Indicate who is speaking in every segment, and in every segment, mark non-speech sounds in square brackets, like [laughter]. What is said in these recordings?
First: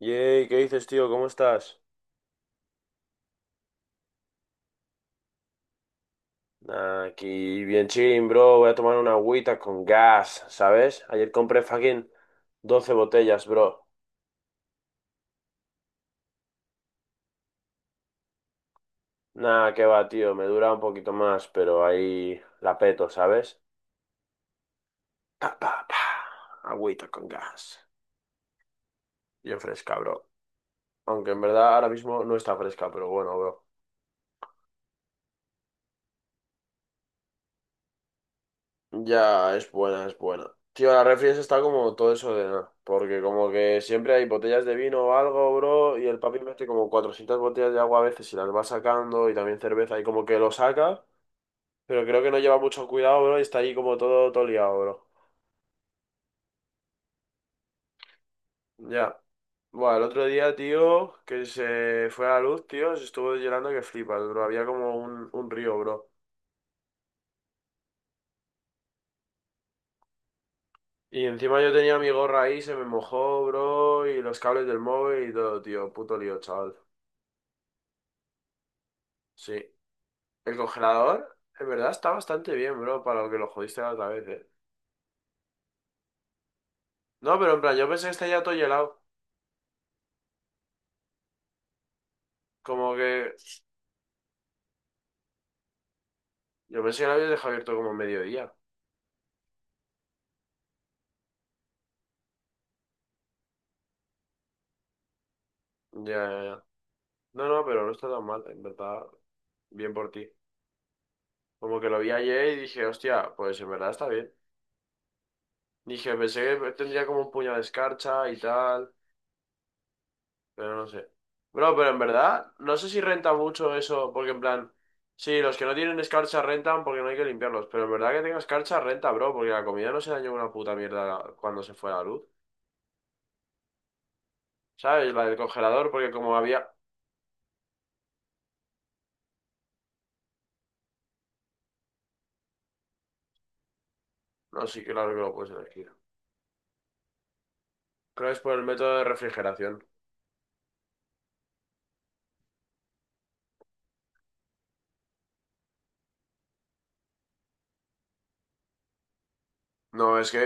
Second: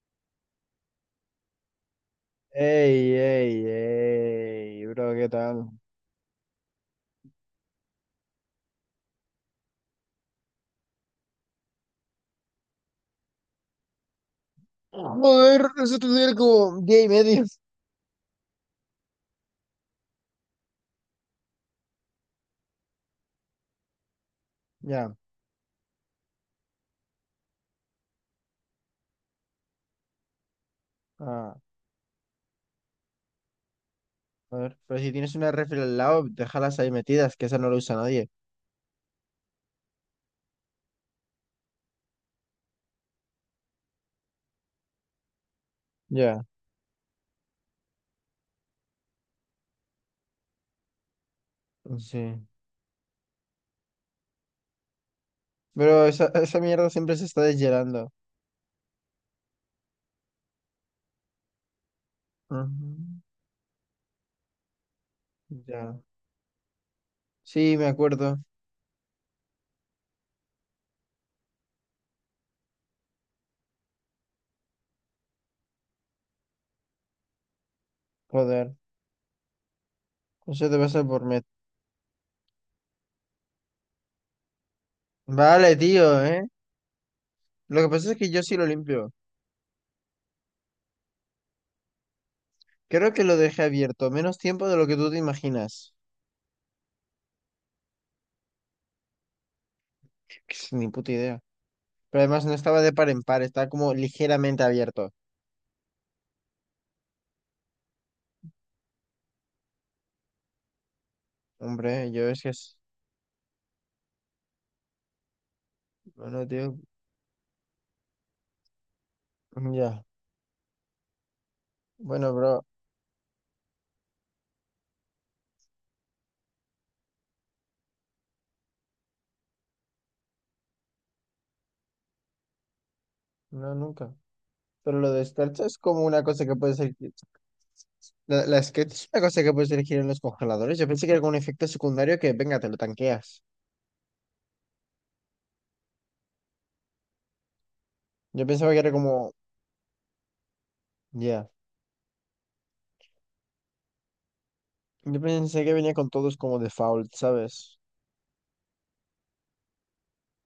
Speaker 1: Yey, ¿qué dices, tío? ¿Cómo estás?
Speaker 2: Ey, ey, ey, bro, ¿qué tal?
Speaker 1: Nah, aquí bien chilling, bro. Voy a tomar una agüita con gas, ¿sabes? Ayer compré fucking 12 botellas, bro.
Speaker 2: Joder, eso estudiar como gay medio.
Speaker 1: Nah, qué va, tío. Me dura un poquito más, pero ahí la peto, ¿sabes?
Speaker 2: Ya.
Speaker 1: Pa, pa, pa. Agüita con gas. Bien fresca, bro. Aunque en
Speaker 2: ah,
Speaker 1: verdad ahora mismo no está fresca, pero bueno, bro.
Speaker 2: a ver, pero si tienes una refri al lado, déjalas ahí metidas, que esa no la usa nadie.
Speaker 1: Ya, es buena, es buena. Tío, la refri esa está como todo eso de nada. Porque como que siempre hay botellas de vino o algo, bro, y el papi
Speaker 2: Ya,
Speaker 1: mete como 400 botellas de agua a veces y las va sacando, y también cerveza, y como que lo saca, pero creo que no
Speaker 2: sí.
Speaker 1: lleva mucho cuidado, bro, y está ahí como todo, todo liado, bro.
Speaker 2: Pero esa mierda siempre se está deshielando.
Speaker 1: Ya. Bueno, el otro día, tío, que se fue a la luz, tío, se
Speaker 2: Ujú.
Speaker 1: estuvo llorando que flipas, bro. Había como un río,
Speaker 2: Ya.
Speaker 1: bro.
Speaker 2: Sí, me acuerdo.
Speaker 1: Y encima yo tenía mi gorra ahí, se me mojó, bro, y los cables del móvil y todo, tío. Puto lío, chaval.
Speaker 2: Joder,
Speaker 1: Sí. El
Speaker 2: eso te pasa por
Speaker 1: congelador,
Speaker 2: met.
Speaker 1: en verdad, está bastante bien, bro, para lo que lo jodiste la otra vez, ¿eh?
Speaker 2: Vale, tío, ¿eh?
Speaker 1: No, pero en plan,
Speaker 2: Lo
Speaker 1: yo
Speaker 2: que
Speaker 1: pensé que
Speaker 2: pasa es
Speaker 1: está
Speaker 2: que yo
Speaker 1: ya todo
Speaker 2: sí lo
Speaker 1: helado.
Speaker 2: limpio.
Speaker 1: Como
Speaker 2: Creo que
Speaker 1: que...
Speaker 2: lo dejé abierto menos tiempo de lo que tú te imaginas.
Speaker 1: Yo pensé que lo habías dejado abierto como a mediodía.
Speaker 2: [laughs] Ni puta idea. Pero además no estaba de par en par, estaba como ligeramente abierto.
Speaker 1: Ya, ya, ya. No, no, pero no está tan mal, en verdad. Bien por ti. Como que lo vi
Speaker 2: Hombre, yo es que
Speaker 1: ayer y
Speaker 2: es...
Speaker 1: dije, hostia, pues en verdad está bien. Dije, pensé
Speaker 2: Bueno,
Speaker 1: que
Speaker 2: tío,
Speaker 1: tendría como un puño de escarcha y tal.
Speaker 2: ya.
Speaker 1: Pero no sé. Bro, pero en
Speaker 2: Bueno,
Speaker 1: verdad,
Speaker 2: bro,
Speaker 1: no sé si renta mucho eso, porque en plan, sí, los que no tienen escarcha rentan porque no hay que limpiarlos, pero en verdad que tenga escarcha renta, bro, porque la comida no se dañó una puta mierda cuando se fue la luz.
Speaker 2: no, nunca. Pero lo
Speaker 1: ¿Sabes?
Speaker 2: de
Speaker 1: La del
Speaker 2: escarcha es
Speaker 1: congelador,
Speaker 2: como
Speaker 1: porque
Speaker 2: una
Speaker 1: como
Speaker 2: cosa que
Speaker 1: había...
Speaker 2: puedes elegir. La escarcha es una cosa que puedes elegir en los congeladores. Yo pensé que era como un efecto secundario que, venga, te lo tanqueas.
Speaker 1: No, sí, claro que lo puedes elegir. Creo que es
Speaker 2: Yo
Speaker 1: por el
Speaker 2: pensaba que era
Speaker 1: método de
Speaker 2: como...
Speaker 1: refrigeración.
Speaker 2: Ya. Yo pensé que venía con todos como default, ¿sabes?
Speaker 1: No, es que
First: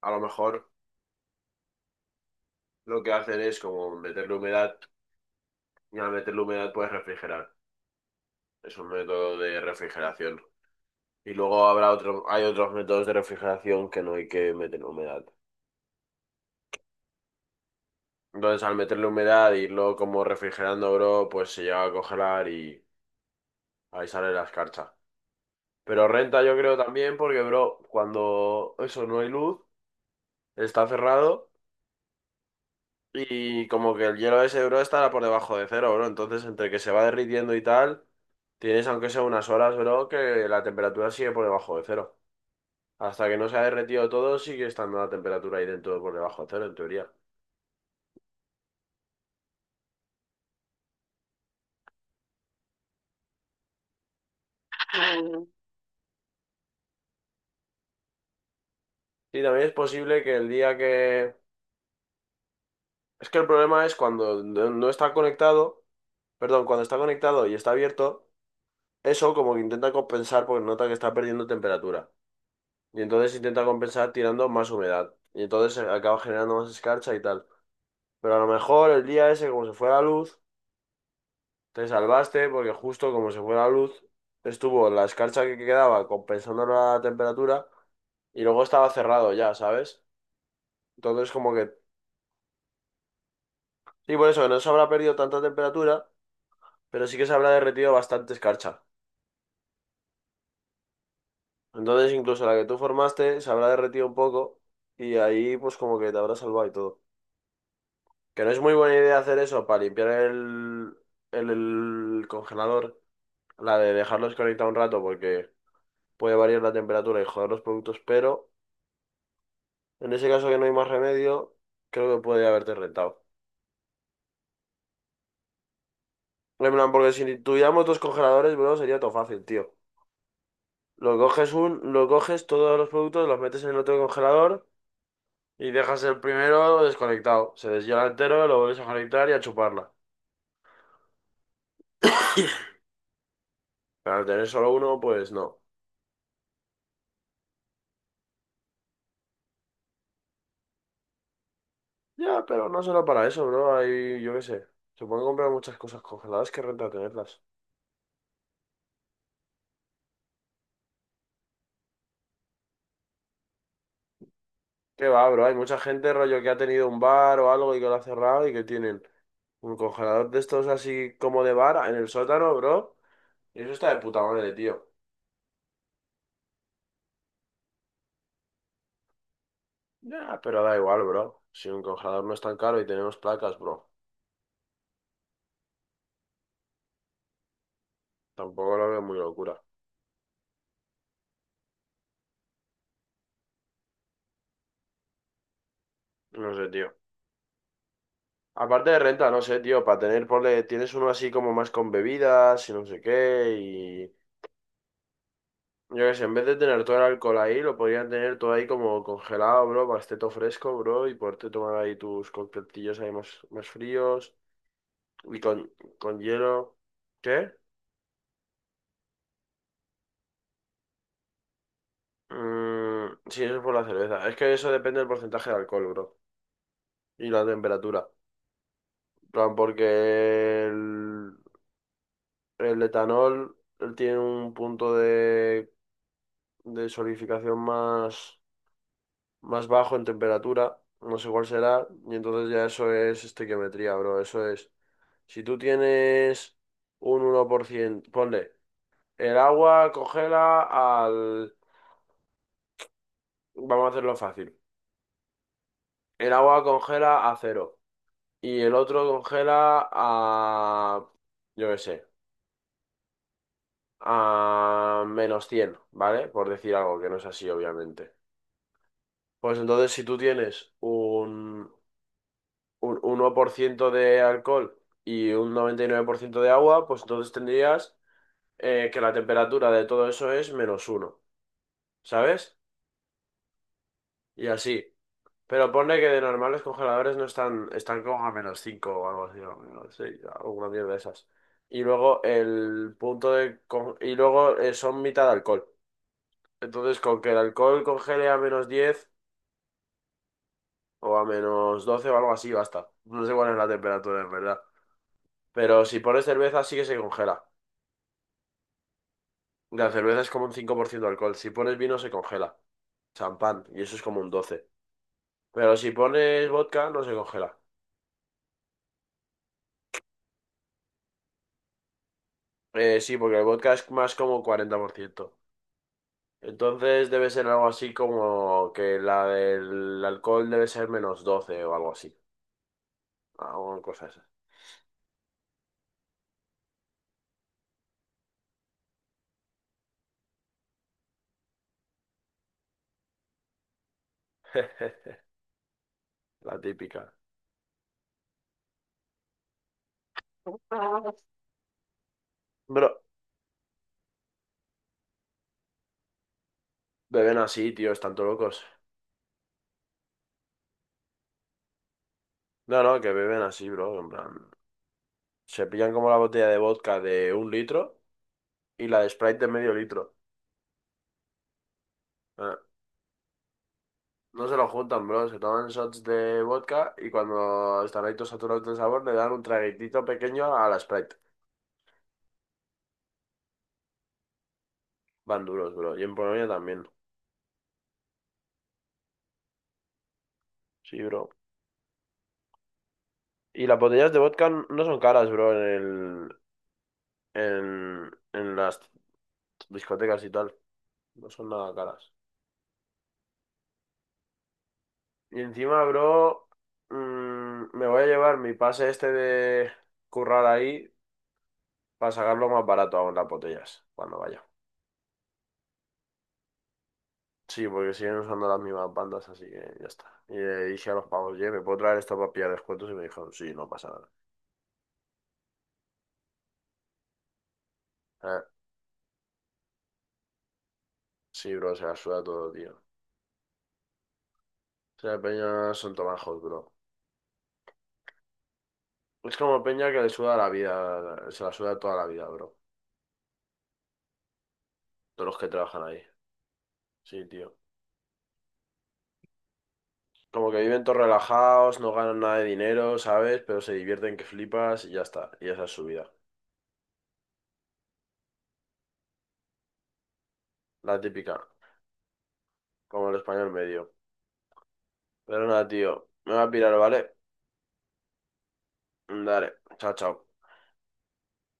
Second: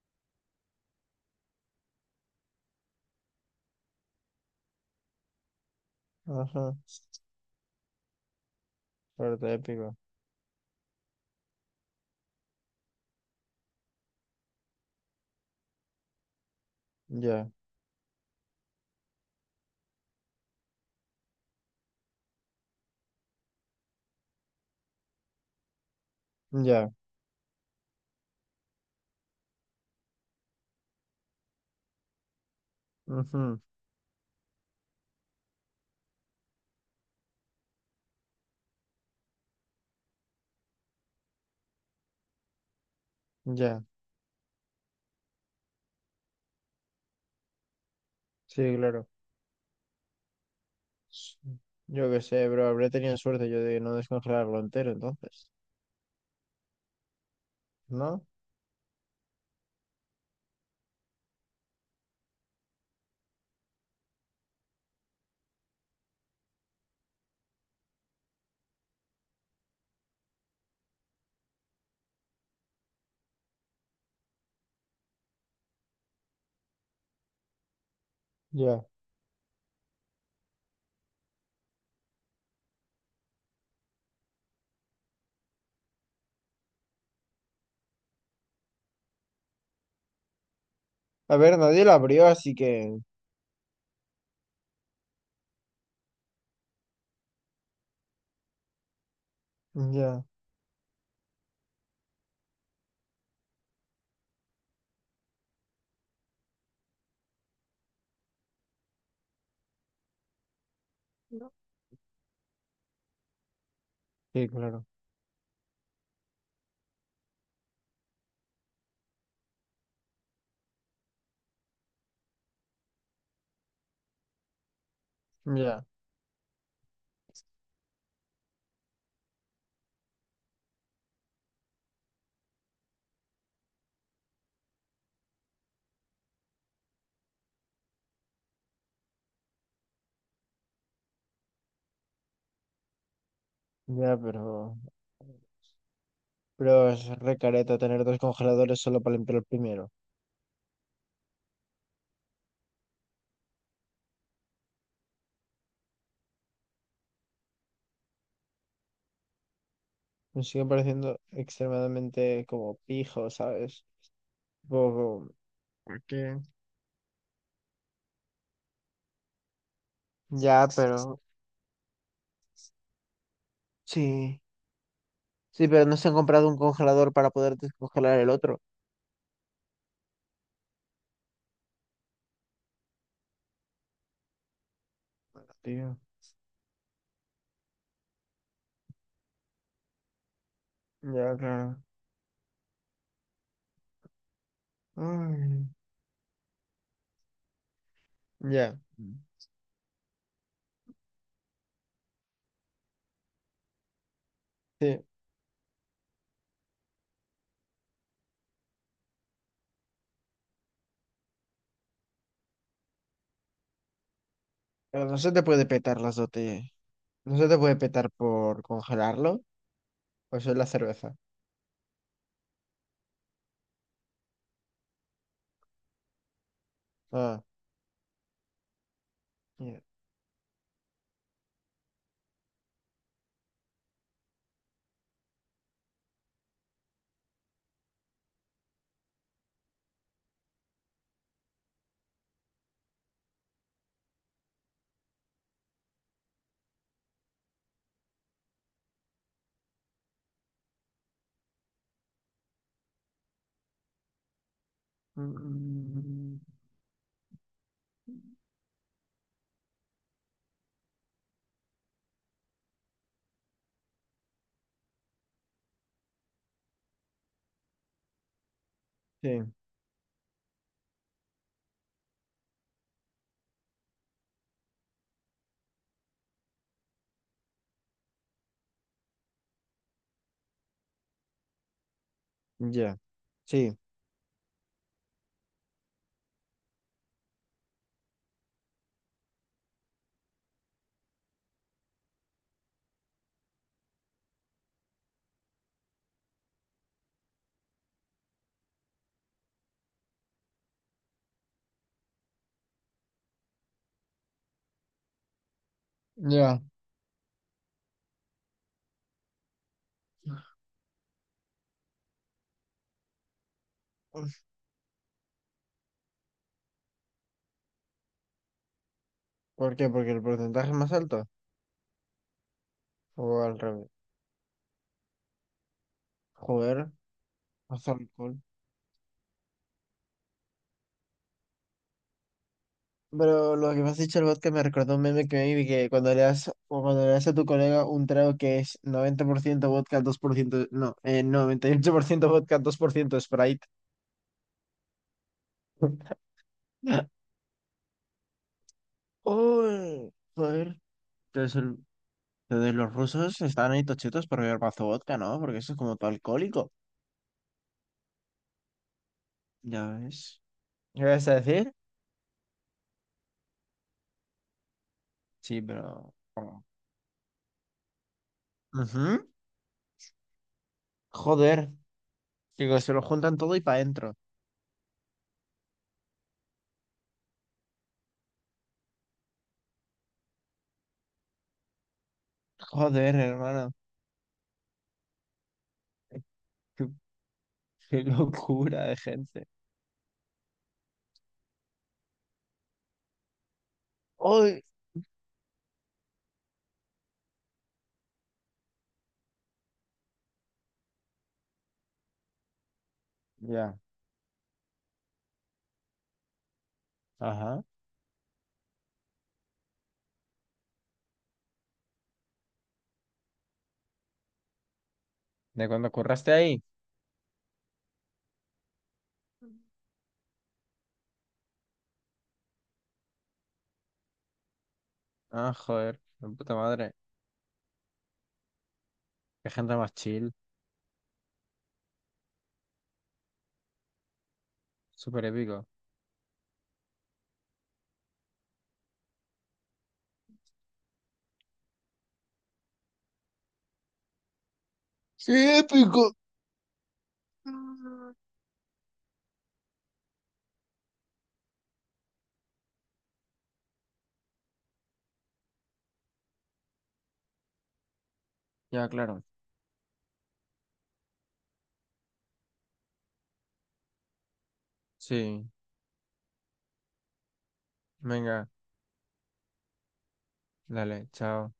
Speaker 1: a lo mejor lo que hacen es como meterle humedad y al meterle humedad
Speaker 2: Ajá.
Speaker 1: puedes refrigerar. Es un método
Speaker 2: Fuerte,
Speaker 1: de
Speaker 2: épico.
Speaker 1: refrigeración. Y luego habrá otro, hay otros métodos de refrigeración que no hay que meter humedad.
Speaker 2: Ya,
Speaker 1: Entonces, al meterle humedad e irlo como refrigerando, bro, pues se llega a congelar y ahí sale la escarcha. Pero renta yo creo
Speaker 2: ya.
Speaker 1: también porque, bro, cuando eso no hay luz, está cerrado
Speaker 2: Ujú.
Speaker 1: y como que el hielo ese, bro, estará por debajo de cero, bro. Entonces, entre que se va derritiendo y tal, tienes aunque sea unas horas, bro, que la temperatura sigue por debajo de cero. Hasta que no se ha
Speaker 2: Ya.
Speaker 1: derretido todo, sigue estando la temperatura ahí dentro por debajo de cero, en teoría.
Speaker 2: Sí, claro. Yo qué sé, bro, habré tenido suerte yo de no descongelarlo entero entonces, ¿no?
Speaker 1: Sí, también es posible que el día que... Es que el problema es cuando no está conectado, perdón, cuando está conectado y está abierto, eso como que intenta compensar porque nota que está perdiendo temperatura. Y entonces intenta compensar tirando más humedad. Y entonces se acaba generando más escarcha y tal. Pero a lo
Speaker 2: Ya.
Speaker 1: mejor el día ese, como se fue la luz, te salvaste porque justo como se fue la luz, estuvo la escarcha que quedaba compensando la temperatura y luego estaba cerrado ya, ¿sabes? Entonces
Speaker 2: A
Speaker 1: como
Speaker 2: ver,
Speaker 1: que...
Speaker 2: nadie lo abrió, así que...
Speaker 1: Sí, por eso que no se habrá perdido tanta temperatura, pero sí que se habrá derretido bastante escarcha.
Speaker 2: Ya.
Speaker 1: Entonces incluso la que tú formaste se habrá derretido un poco y ahí pues como que te habrá salvado y todo. Que no es muy buena idea hacer eso para limpiar el congelador, la de dejarlos
Speaker 2: Sí,
Speaker 1: conectados un
Speaker 2: claro.
Speaker 1: rato porque puede variar la temperatura y joder los productos, pero en ese caso que no hay más remedio, creo que puede haberte rentado.
Speaker 2: Ya.
Speaker 1: En plan, porque si tuviéramos dos congeladores, bro, sería todo fácil, tío. Lo coges lo coges todos los productos, los metes en el otro congelador. Y dejas el primero desconectado. Se deshiela entero, lo vuelves a conectar y a chuparla. [laughs] Pero
Speaker 2: Ya,
Speaker 1: al tener solo
Speaker 2: pero...
Speaker 1: uno, pues no.
Speaker 2: Pero es re careta tener dos congeladores solo para limpiar el primero.
Speaker 1: Ya, pero no solo para eso, bro. Hay, yo qué sé. Se pueden comprar muchas cosas congeladas que renta tenerlas.
Speaker 2: Me sigue pareciendo extremadamente como pijo, ¿sabes?
Speaker 1: Qué va,
Speaker 2: Poco...
Speaker 1: bro. Hay mucha
Speaker 2: ¿Por
Speaker 1: gente,
Speaker 2: qué?
Speaker 1: rollo, que ha tenido un bar o algo y que lo ha cerrado y que tienen un congelador de estos
Speaker 2: Ya,
Speaker 1: así
Speaker 2: pero...
Speaker 1: como de bar en el sótano, bro. Y eso está de puta
Speaker 2: Sí.
Speaker 1: madre, tío.
Speaker 2: Sí, pero no se han comprado un congelador para poder descongelar el otro.
Speaker 1: Ya, pero da igual, bro. Si un congelador no es tan caro y tenemos placas, bro.
Speaker 2: Tío.
Speaker 1: Tampoco lo veo muy locura.
Speaker 2: Ya, claro. Ay.
Speaker 1: No sé, tío.
Speaker 2: Ya.
Speaker 1: Aparte de renta, no sé, tío, para tener, ponle, tienes uno así como más con bebidas y no sé qué, y
Speaker 2: Este,
Speaker 1: yo qué sé, en vez de tener todo el alcohol ahí, lo podrían tener todo ahí como congelado, bro, para que esté todo fresco, bro, y poderte tomar ahí tus coctelillos ahí más fríos
Speaker 2: pero no se
Speaker 1: y
Speaker 2: te puede
Speaker 1: con,
Speaker 2: petar las
Speaker 1: con
Speaker 2: botellas.
Speaker 1: hielo.
Speaker 2: No se
Speaker 1: ¿Qué?
Speaker 2: te puede petar por congelarlo. O eso es la cerveza.
Speaker 1: Mm, sí, eso es por la cerveza. Es que eso depende del porcentaje de alcohol, bro, y
Speaker 2: Ah,
Speaker 1: la temperatura. En plan,
Speaker 2: ya.
Speaker 1: porque el etanol él tiene un punto de solidificación más bajo en temperatura, no sé cuál será, y entonces ya eso es estequiometría, bro, eso es. Si tú tienes un 1% ponle, el agua congela al... Vamos a hacerlo fácil. El
Speaker 2: Mm.
Speaker 1: agua congela a 0 y el otro congela a... yo qué sé, a -100, ¿vale? Por decir algo que no es así, obviamente.
Speaker 2: Sí,
Speaker 1: Pues entonces, si tú tienes un 1% de alcohol y un 99% de agua, pues entonces tendrías que la temperatura de todo eso es -1, ¿sabes?
Speaker 2: ya. Sí,
Speaker 1: Y así. Pero ponle que de normal los congeladores no están, están como a -5 o algo así, o menos 6, alguna mierda de esas. Y luego el punto de... con- Y luego son mitad alcohol. Entonces con que el alcohol congele a -10 o a menos 12 o algo así, basta. No sé cuál es la temperatura en verdad. Pero si pones
Speaker 2: ya.
Speaker 1: cerveza sí que se congela. La cerveza es como un 5% de alcohol. Si pones vino se congela. Champán, y eso es como un doce. Pero si pones vodka no se congela.
Speaker 2: ¿Por qué? ¿Porque el porcentaje es más alto?
Speaker 1: Sí, porque el
Speaker 2: O al
Speaker 1: vodka
Speaker 2: revés.
Speaker 1: es más como 40%.
Speaker 2: Joder,
Speaker 1: Entonces debe ser algo
Speaker 2: más
Speaker 1: así
Speaker 2: alcohol.
Speaker 1: como que la del alcohol debe ser -12 o algo así.
Speaker 2: Pero lo que
Speaker 1: Alguna
Speaker 2: me has
Speaker 1: cosa
Speaker 2: dicho
Speaker 1: esa.
Speaker 2: el vodka me recordó un meme que me vi que cuando le das, o cuando le das a tu colega un trago que es 90% vodka, 2%, no, 98% vodka, 2% Sprite.
Speaker 1: [laughs] La típica.
Speaker 2: [laughs] ¡Oh! Joder. Entonces, entonces los
Speaker 1: Bro,
Speaker 2: rusos están ahí tochitos por beber mazo vodka, ¿no? Porque eso es como todo alcohólico.
Speaker 1: beben así, tío, están todos locos.
Speaker 2: Ya ves. ¿Qué vas a decir?
Speaker 1: No, no, que beben así, bro. En plan,
Speaker 2: Sí,
Speaker 1: se pillan como
Speaker 2: pero...
Speaker 1: la botella de
Speaker 2: bueno.
Speaker 1: vodka de 1 litro y la de
Speaker 2: Ujú.
Speaker 1: Sprite de medio litro.
Speaker 2: Joder.
Speaker 1: Ah,
Speaker 2: Digo, se lo juntan todo y para adentro.
Speaker 1: no se lo juntan, bro. Se toman shots de vodka y cuando están ahí todos saturados de sabor le dan un traguitito pequeño a la Sprite.
Speaker 2: Joder, hermano.
Speaker 1: Van duros, bro. Y en Polonia también.
Speaker 2: Qué, qué locura de gente.
Speaker 1: Sí, bro. Y las botellas de vodka
Speaker 2: ¡Uy!
Speaker 1: no son caras, bro, en en las discotecas y tal. No son nada caras.
Speaker 2: Ya,
Speaker 1: Y encima, bro,
Speaker 2: ajá.
Speaker 1: me voy a llevar mi pase este de currar ahí para sacarlo más barato aún las botellas cuando vaya.
Speaker 2: ¿De cuando curraste ahí?
Speaker 1: Sí, porque siguen usando las mismas bandas, así que ya está. Y le dije a los pavos, oye, ¿me puedo traer esto para pillar descuentos? Y me dijeron, sí, no pasa nada.
Speaker 2: Ah, joder, de puta madre.
Speaker 1: Eh,
Speaker 2: Qué gente más chill.
Speaker 1: sí, bro, se la suda todo, tío. O sea,
Speaker 2: Súper épico.
Speaker 1: peña son tomajos, bro. Es como peña que le suda la vida, se la suda toda la vida, bro. Todos los que
Speaker 2: Sí.
Speaker 1: trabajan ahí. Sí, tío. Como que viven todos relajados, no ganan nada de dinero, ¿sabes? Pero se divierten que flipas y ya está. Y esa es su vida.
Speaker 2: Ya, claro.
Speaker 1: La típica, como el español medio. Pero
Speaker 2: Sí,
Speaker 1: nada, tío. Me voy a pirar, ¿vale?
Speaker 2: venga,
Speaker 1: Dale. Chao, chao.
Speaker 2: dale, chao.